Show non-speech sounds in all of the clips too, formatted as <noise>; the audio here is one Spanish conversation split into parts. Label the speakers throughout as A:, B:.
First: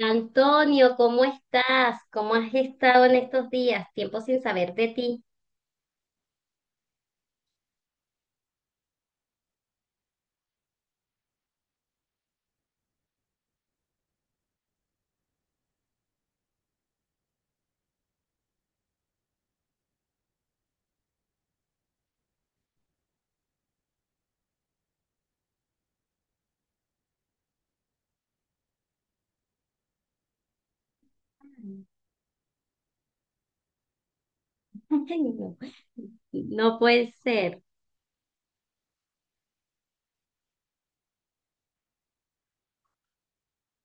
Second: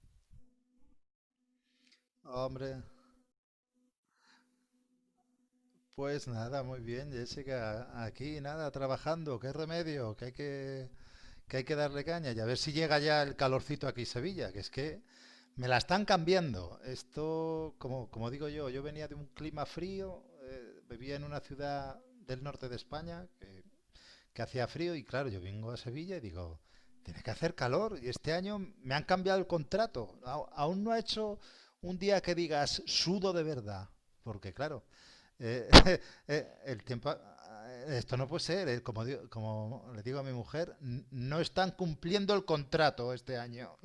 A: Antonio, ¿cómo estás? ¿Cómo has
B: Hombre,
A: estado en estos días? Tiempo sin saber de ti.
B: pues nada, muy bien, Jessica. Aquí nada, trabajando. Qué remedio, que hay que darle caña. Y a ver si llega ya el calorcito aquí en Sevilla, que es que me la están cambiando. Esto, como digo yo, yo venía de un clima frío, vivía en una ciudad del norte de España, que hacía frío y claro, yo vengo a Sevilla y digo, tiene que hacer calor y este año me han cambiado el contrato. Aún no ha hecho un
A: <laughs>
B: día que digas sudo de verdad, porque claro,
A: Ay, no,
B: eh, <laughs>
A: no
B: el
A: puede
B: tiempo,
A: ser.
B: esto no puede ser, como le digo a mi mujer, no están cumpliendo el contrato este año.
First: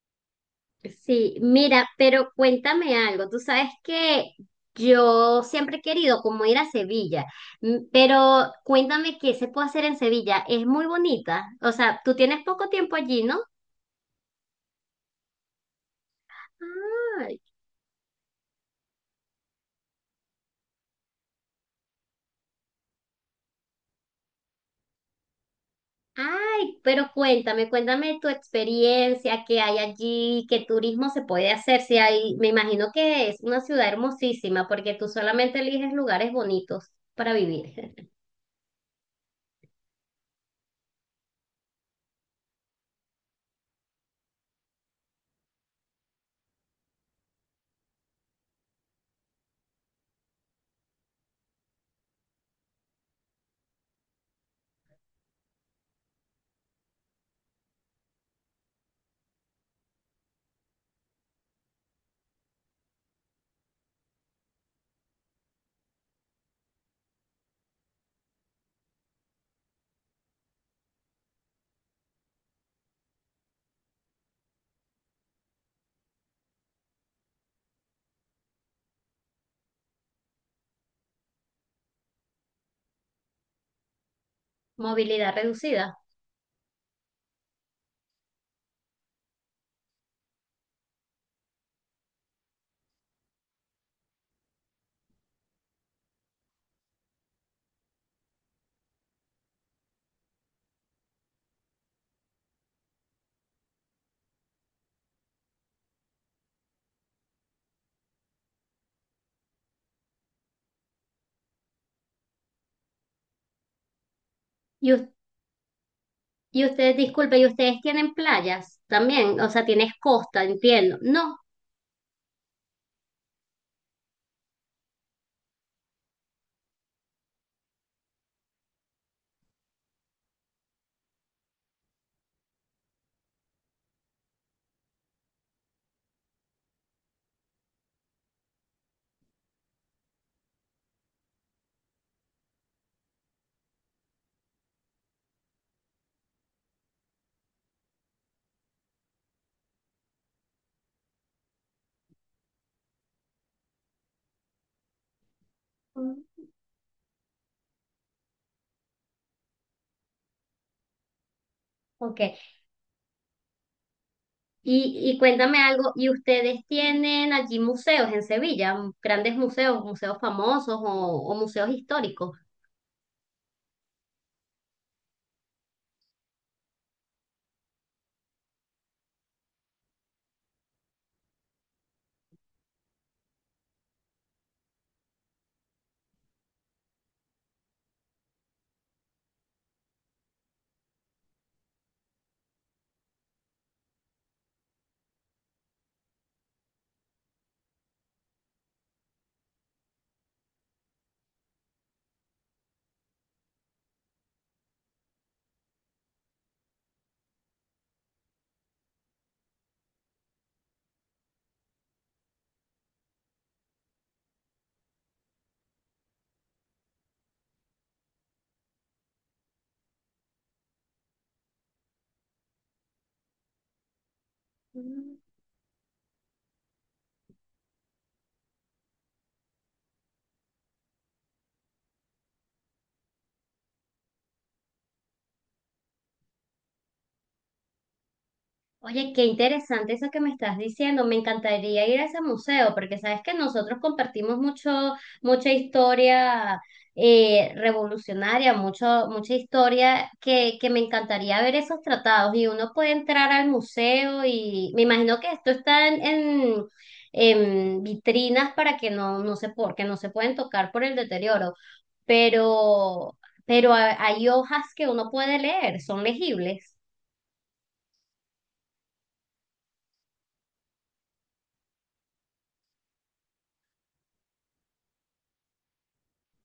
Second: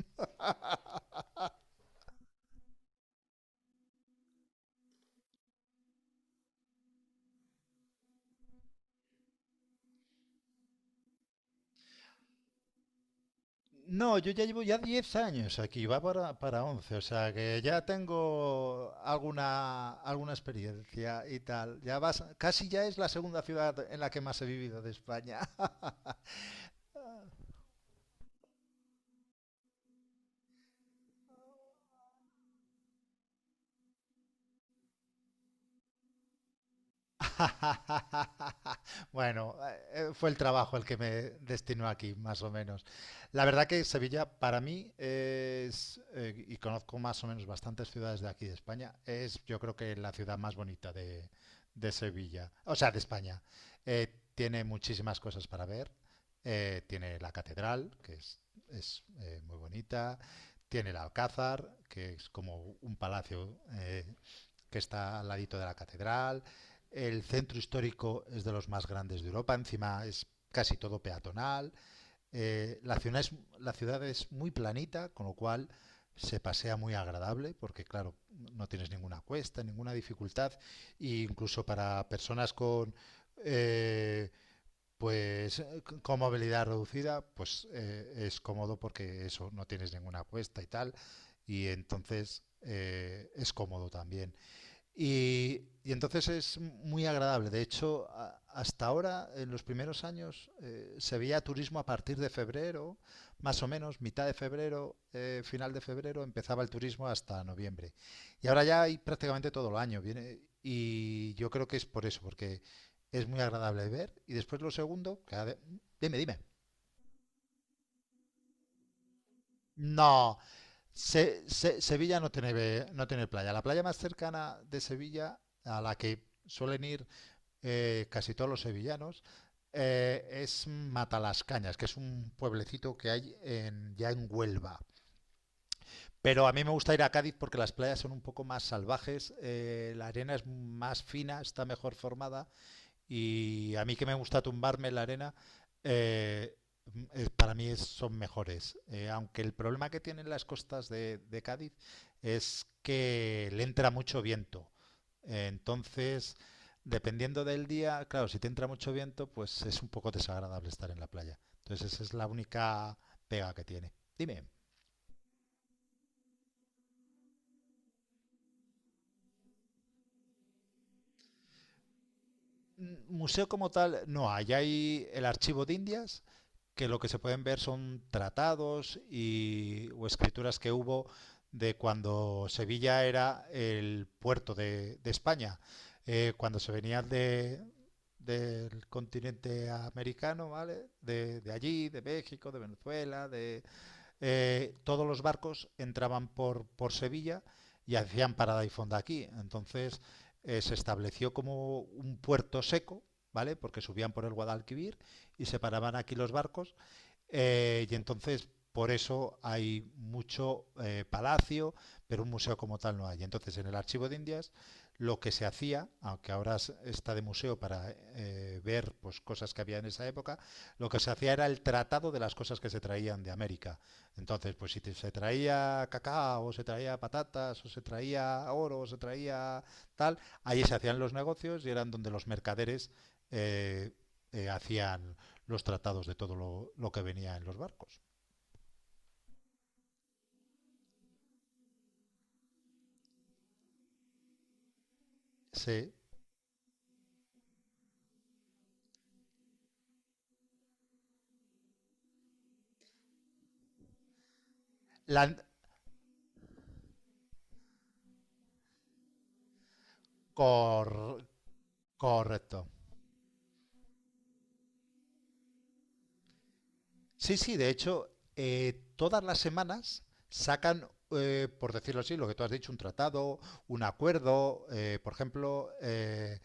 A: Sí, mira, pero cuéntame algo. Tú sabes que yo siempre he querido como ir a Sevilla, pero cuéntame qué se puede hacer en Sevilla. Es muy bonita. O sea, tú tienes poco tiempo allí, ¿no?
B: No, yo ya llevo ya 10 años aquí, va para 11, o sea que ya tengo alguna experiencia y tal. Ya vas, casi ya es la segunda ciudad en la que más he vivido de España. <laughs>
A: Ay, pero cuéntame, cuéntame tu experiencia, qué hay allí, qué turismo se puede hacer, si hay, me imagino que es una ciudad hermosísima porque tú solamente eliges lugares bonitos para vivir.
B: <laughs> Bueno, fue el trabajo el que me destinó aquí, más o menos. La verdad que Sevilla para mí es, y conozco más o menos bastantes ciudades de aquí de España, es yo creo que la ciudad más bonita de Sevilla, o sea, de España. Eh, tiene muchísimas cosas para ver. Tiene la catedral, es, muy bonita. Tiene el Alcázar, que es como un palacio que está al ladito de la catedral. El centro histórico es de los más grandes de Europa, encima es casi todo peatonal. Ciudad es, la ciudad es muy planita, con lo cual se pasea muy agradable porque claro, no tienes ninguna cuesta, ninguna dificultad e incluso para personas con eh,
A: <laughs> Movilidad
B: pues
A: reducida.
B: con movilidad reducida pues es cómodo porque eso no tienes ninguna cuesta y tal y entonces es cómodo también. Y, y entonces es muy agradable. De hecho, hasta ahora, en los primeros años, se veía turismo a partir de febrero, más o menos, mitad de febrero, final de febrero, empezaba el turismo hasta noviembre. Y ahora ya hay prácticamente todo el año. Viene, y yo creo que es por eso, porque es muy agradable ver. Y después lo
A: Y, us-
B: segundo, dime, dime.
A: y ustedes, disculpe, ¿y ustedes tienen playas también? O sea, tienes
B: No,
A: costa, entiendo. No.
B: Sevilla no tiene, no tiene playa. La playa más cercana de Sevilla, a la que suelen ir casi todos los sevillanos, es Matalascañas, que es un pueblecito que hay en, ya en Huelva. Pero a mí me gusta ir a Cádiz porque las playas son un poco más salvajes, la arena es más fina, está mejor formada y a mí que me gusta tumbarme en la arena, eh, son mejores. Aunque el problema que tienen las costas de Cádiz es que le entra mucho viento.
A: Mm,
B: Entonces, dependiendo del día, claro, si te entra mucho viento, pues es un poco desagradable estar en la playa. Entonces, esa es
A: ok.
B: la única pega que tiene. Dime.
A: Y cuéntame algo, ¿y ustedes tienen allí museos en Sevilla, grandes museos, museos famosos o museos históricos?
B: Museo como tal no hay. Hay el archivo de Indias, que lo que se pueden ver son tratados y, o escrituras que hubo de cuando Sevilla era el puerto de España, cuando se venían del continente americano, ¿vale? De allí, de México, de Venezuela, todos los barcos entraban por Sevilla y hacían parada y fonda aquí. Entonces se estableció como un puerto seco, ¿vale? Porque subían por el Guadalquivir y se paraban aquí los barcos y entonces, por eso hay mucho palacio, pero un museo como tal no hay. Entonces, en el Archivo de Indias, lo que se hacía, aunque ahora está de museo para ver pues, cosas que había en esa época, lo que se hacía era el tratado de las cosas que se traían de América. Entonces, pues si te- se traía cacao, o se traía patatas, o se traía oro, o se traía tal, ahí se hacían los negocios y eran donde los mercaderes eh, hacían los tratados de todo lo que venía en los barcos.
A: Oye, qué interesante eso que me estás diciendo. Me encantaría ir a ese museo porque sabes que nosotros compartimos mucho, mucha
B: Sí.
A: historia revolucionaria, mucho, mucha historia que me encantaría ver esos tratados y uno puede entrar al museo y me imagino que
B: La,
A: esto está en vitrinas para que porque no se pueden tocar por
B: cor,
A: el deterioro,
B: correcto.
A: pero, pero hay hojas que uno puede leer, son legibles.
B: Sí, sí, de hecho, todas las semanas sacan, por decirlo así, lo que tú has dicho, un tratado, un acuerdo. Por ejemplo, eh,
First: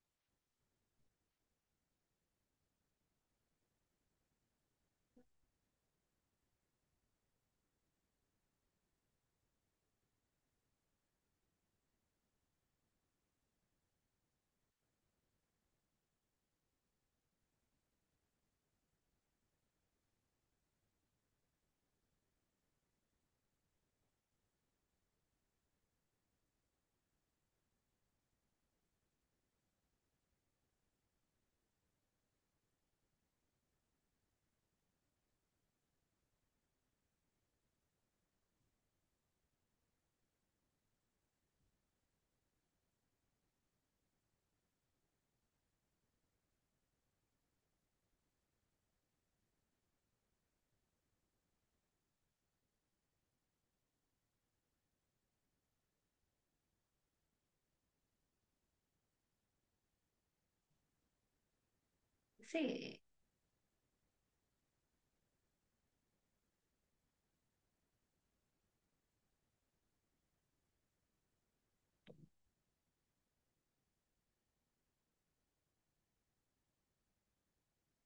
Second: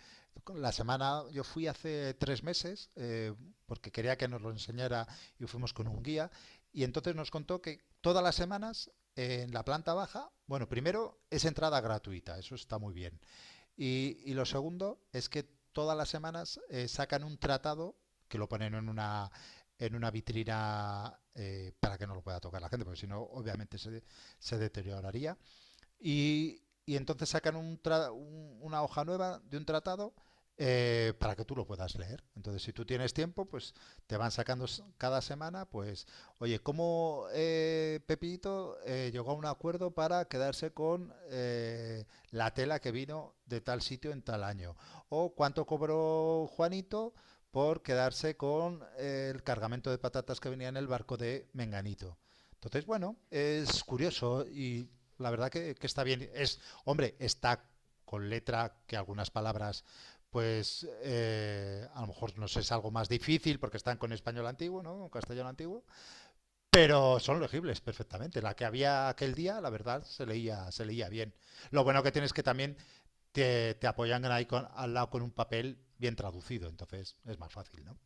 B: la semana, yo fui hace 3 meses porque quería que nos lo enseñara y fuimos con un guía y entonces nos contó que todas las semanas en la planta baja, bueno, primero es entrada gratuita, eso está muy bien. Y lo segundo es que todas las semanas sacan un tratado que lo ponen en una vitrina para que no lo pueda tocar la gente, porque si no, obviamente se deterioraría. Y, y entonces sacan una hoja nueva de un tratado para que tú lo puedas leer. Entonces, si tú tienes tiempo, pues te van sacando s- cada semana, pues, oye, ¿cómo Pepito llegó a un acuerdo para quedarse con la tela que vino de tal sitio en tal año? ¿O cuánto cobró Juanito por quedarse con el cargamento de patatas que venía en el barco de Menganito? Entonces, bueno, es curioso y la verdad que está bien. Es, hombre, está con letra que algunas palabras, pues a lo mejor nos es algo
A: Sí.
B: más difícil porque están con español antiguo, ¿no? Con castellano antiguo. Pero son legibles perfectamente. La que había aquel día, la verdad, se leía bien. Lo bueno que tienes es que también te apoyan ahí al lado con un papel bien traducido, entonces es más fácil, ¿no?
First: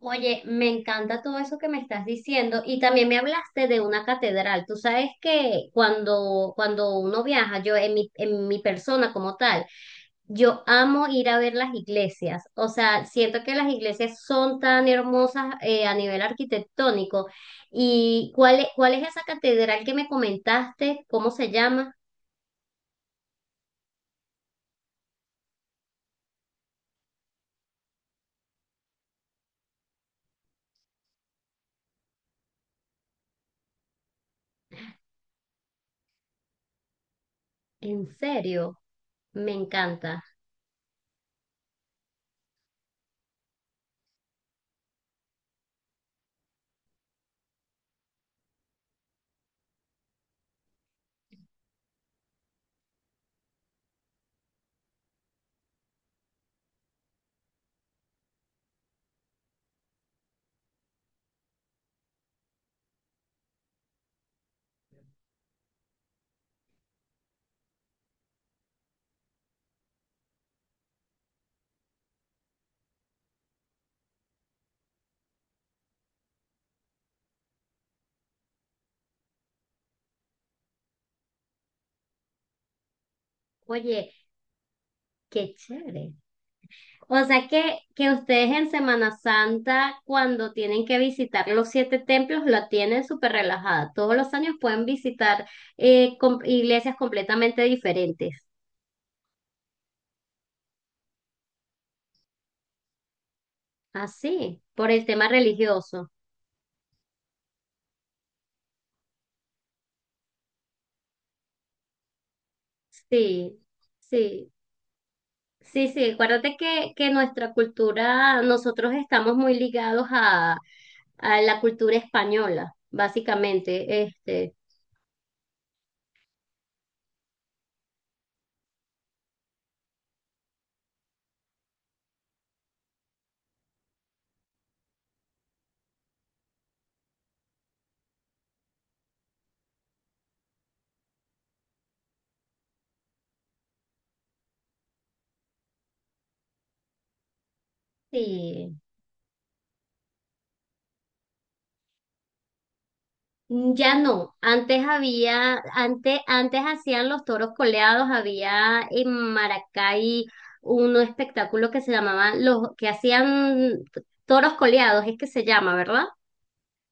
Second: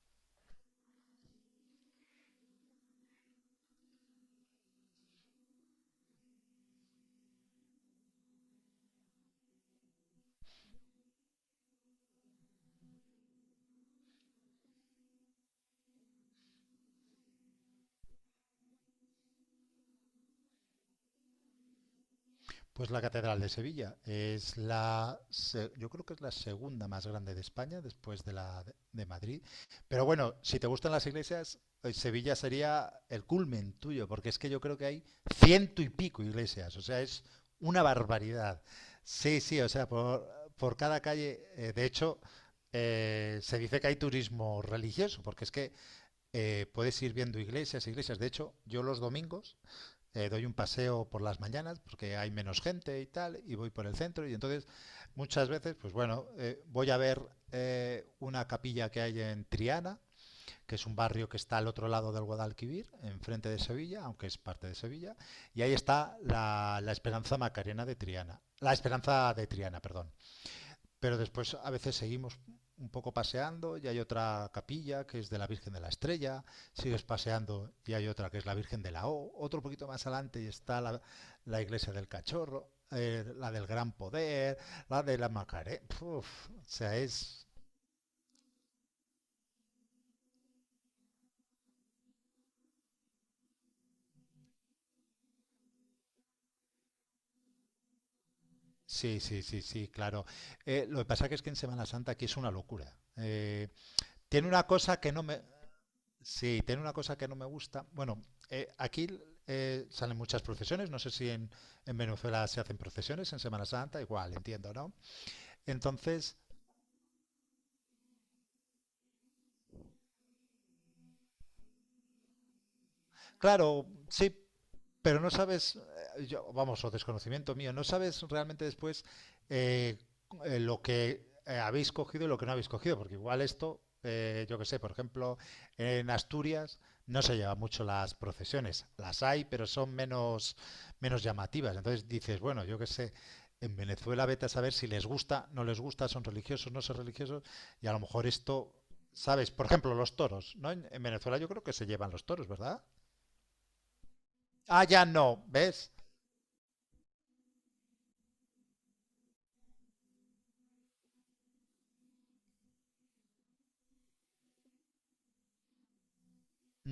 A: Oye, me encanta todo eso que me estás diciendo y también me hablaste de una catedral. Tú sabes que cuando uno viaja, yo en en mi persona como tal, yo amo ir a ver las iglesias. O sea, siento que las iglesias son tan hermosas, a nivel arquitectónico. ¿Y cuál es esa catedral que me comentaste? ¿Cómo se llama?
B: Pues la Catedral de Sevilla es yo creo que es la segunda más grande de España después de la de Madrid. Pero bueno, si te gustan las iglesias, Sevilla sería el culmen tuyo, porque es que yo creo que hay ciento y pico iglesias, o sea, es una
A: En
B: barbaridad.
A: serio,
B: Sí,
A: me
B: sí, o sea,
A: encanta.
B: por cada calle, de hecho, se dice que hay turismo religioso, porque es que puedes ir viendo iglesias, iglesias. De hecho, yo los domingos doy un paseo por las mañanas porque hay menos gente y tal, y voy por el centro y entonces muchas veces, pues bueno, voy a ver una capilla que hay en Triana, que es un barrio que está al otro lado del Guadalquivir, enfrente de Sevilla, aunque es parte de Sevilla, y ahí está la Esperanza Macarena de Triana, la Esperanza de Triana, perdón. Pero después a veces seguimos un poco paseando y hay otra capilla que es de la Virgen de la Estrella, sigues paseando y hay otra que es la Virgen de la O, otro poquito más adelante y está la iglesia del Cachorro, la del Gran
A: Oye,
B: Poder, la de la
A: qué
B: Macarena.
A: chévere.
B: O sea,
A: O
B: es...
A: sea que ustedes en Semana Santa, cuando tienen que visitar los siete templos, la tienen súper relajada. Todos los años pueden visitar, iglesias completamente diferentes.
B: Sí, sí, sí, sí, claro. Lo que pasa que es que en Semana Santa aquí es una locura. Tiene
A: Así,
B: una
A: por
B: cosa
A: el
B: que no
A: tema
B: me
A: religioso.
B: Sí, tiene una cosa que no me gusta. Bueno, aquí salen muchas procesiones. No sé si en Venezuela se hacen procesiones en
A: Sí,
B: Semana Santa, igual,
A: sí,
B: entiendo, ¿no?
A: sí, sí.
B: Entonces,
A: Acuérdate que nuestra cultura, nosotros estamos muy ligados a la cultura española,
B: claro,
A: básicamente.
B: sí,
A: Este,
B: pero no sabes, yo, vamos, o desconocimiento mío, no sabes realmente después eh, lo que habéis cogido y lo que no habéis cogido, porque igual esto, yo que sé, por ejemplo, en Asturias no se llevan mucho las procesiones, las hay, pero son menos llamativas. Entonces dices, bueno, yo que sé, en Venezuela vete a saber si les gusta, no les gusta, son religiosos, no son religiosos, y a lo mejor esto,
A: sí.
B: ¿sabes? Por ejemplo, los toros, ¿no? En Venezuela yo creo que se llevan los toros, ¿verdad?
A: Mm, ya no, antes
B: Ah, ya no,
A: había,
B: ¿ves?
A: antes, antes hacían los toros coleados, había en Maracay un espectáculo que se llamaba los, que hacían toros coleados, es que se llama, ¿verdad?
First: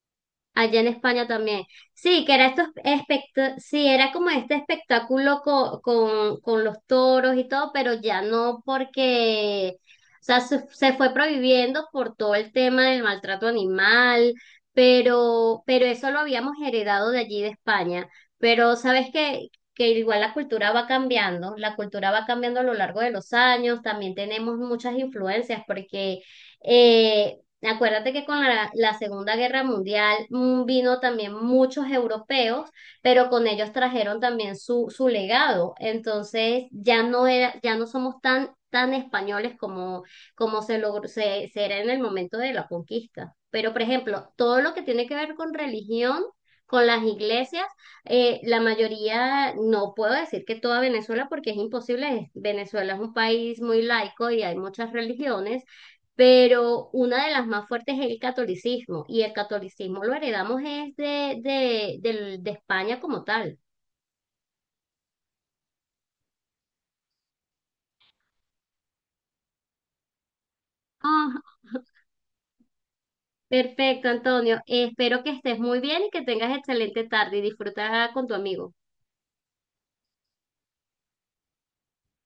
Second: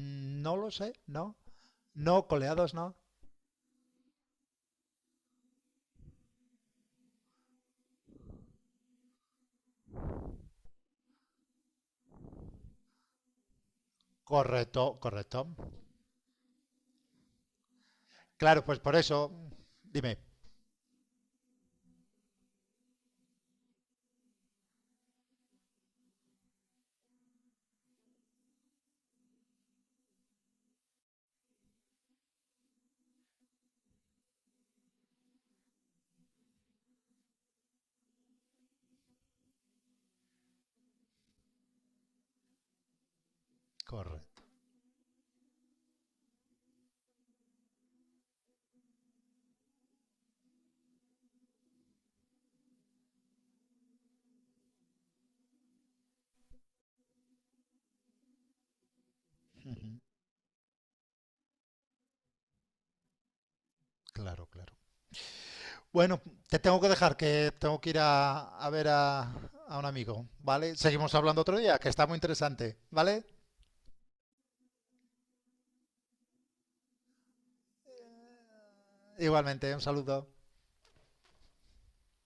B: Mm, no lo
A: Allá en
B: sé,
A: España
B: no.
A: también. Sí,
B: No,
A: que era estos
B: coleados no.
A: sí, era como este espectáculo con los toros y todo, pero ya no porque, o sea, se fue prohibiendo por todo el tema del maltrato animal,
B: Correcto, correcto.
A: pero eso lo habíamos heredado de allí de España.
B: Claro,
A: Pero
B: pues por
A: sabes
B: eso,
A: que
B: dime.
A: igual la cultura va cambiando, la cultura va cambiando a lo largo de los años, también tenemos muchas influencias porque… eh, acuérdate que con la Segunda Guerra Mundial, vino también muchos europeos, pero con ellos trajeron también su legado. Entonces ya no era, ya no somos tan, tan españoles como, como se logró, se era en el momento de la conquista. Pero, por ejemplo,
B: Correcto.
A: todo lo que tiene que ver con religión, con las iglesias, la mayoría, no puedo decir que toda Venezuela, porque es imposible. Venezuela es un país muy laico y hay muchas religiones, pero una de las más fuertes es el catolicismo, y el
B: Ujú,
A: catolicismo lo heredamos es de España como tal.
B: claro, claro. Bueno, te tengo que dejar, que tengo que ir a ver a un amigo, ¿vale? Seguimos
A: Ah,
B: hablando otro día, que está muy interesante, ¿vale?
A: perfecto, Antonio. Espero que estés muy bien y que tengas excelente tarde y disfruta con tu amigo.
B: Igualmente, un saludo.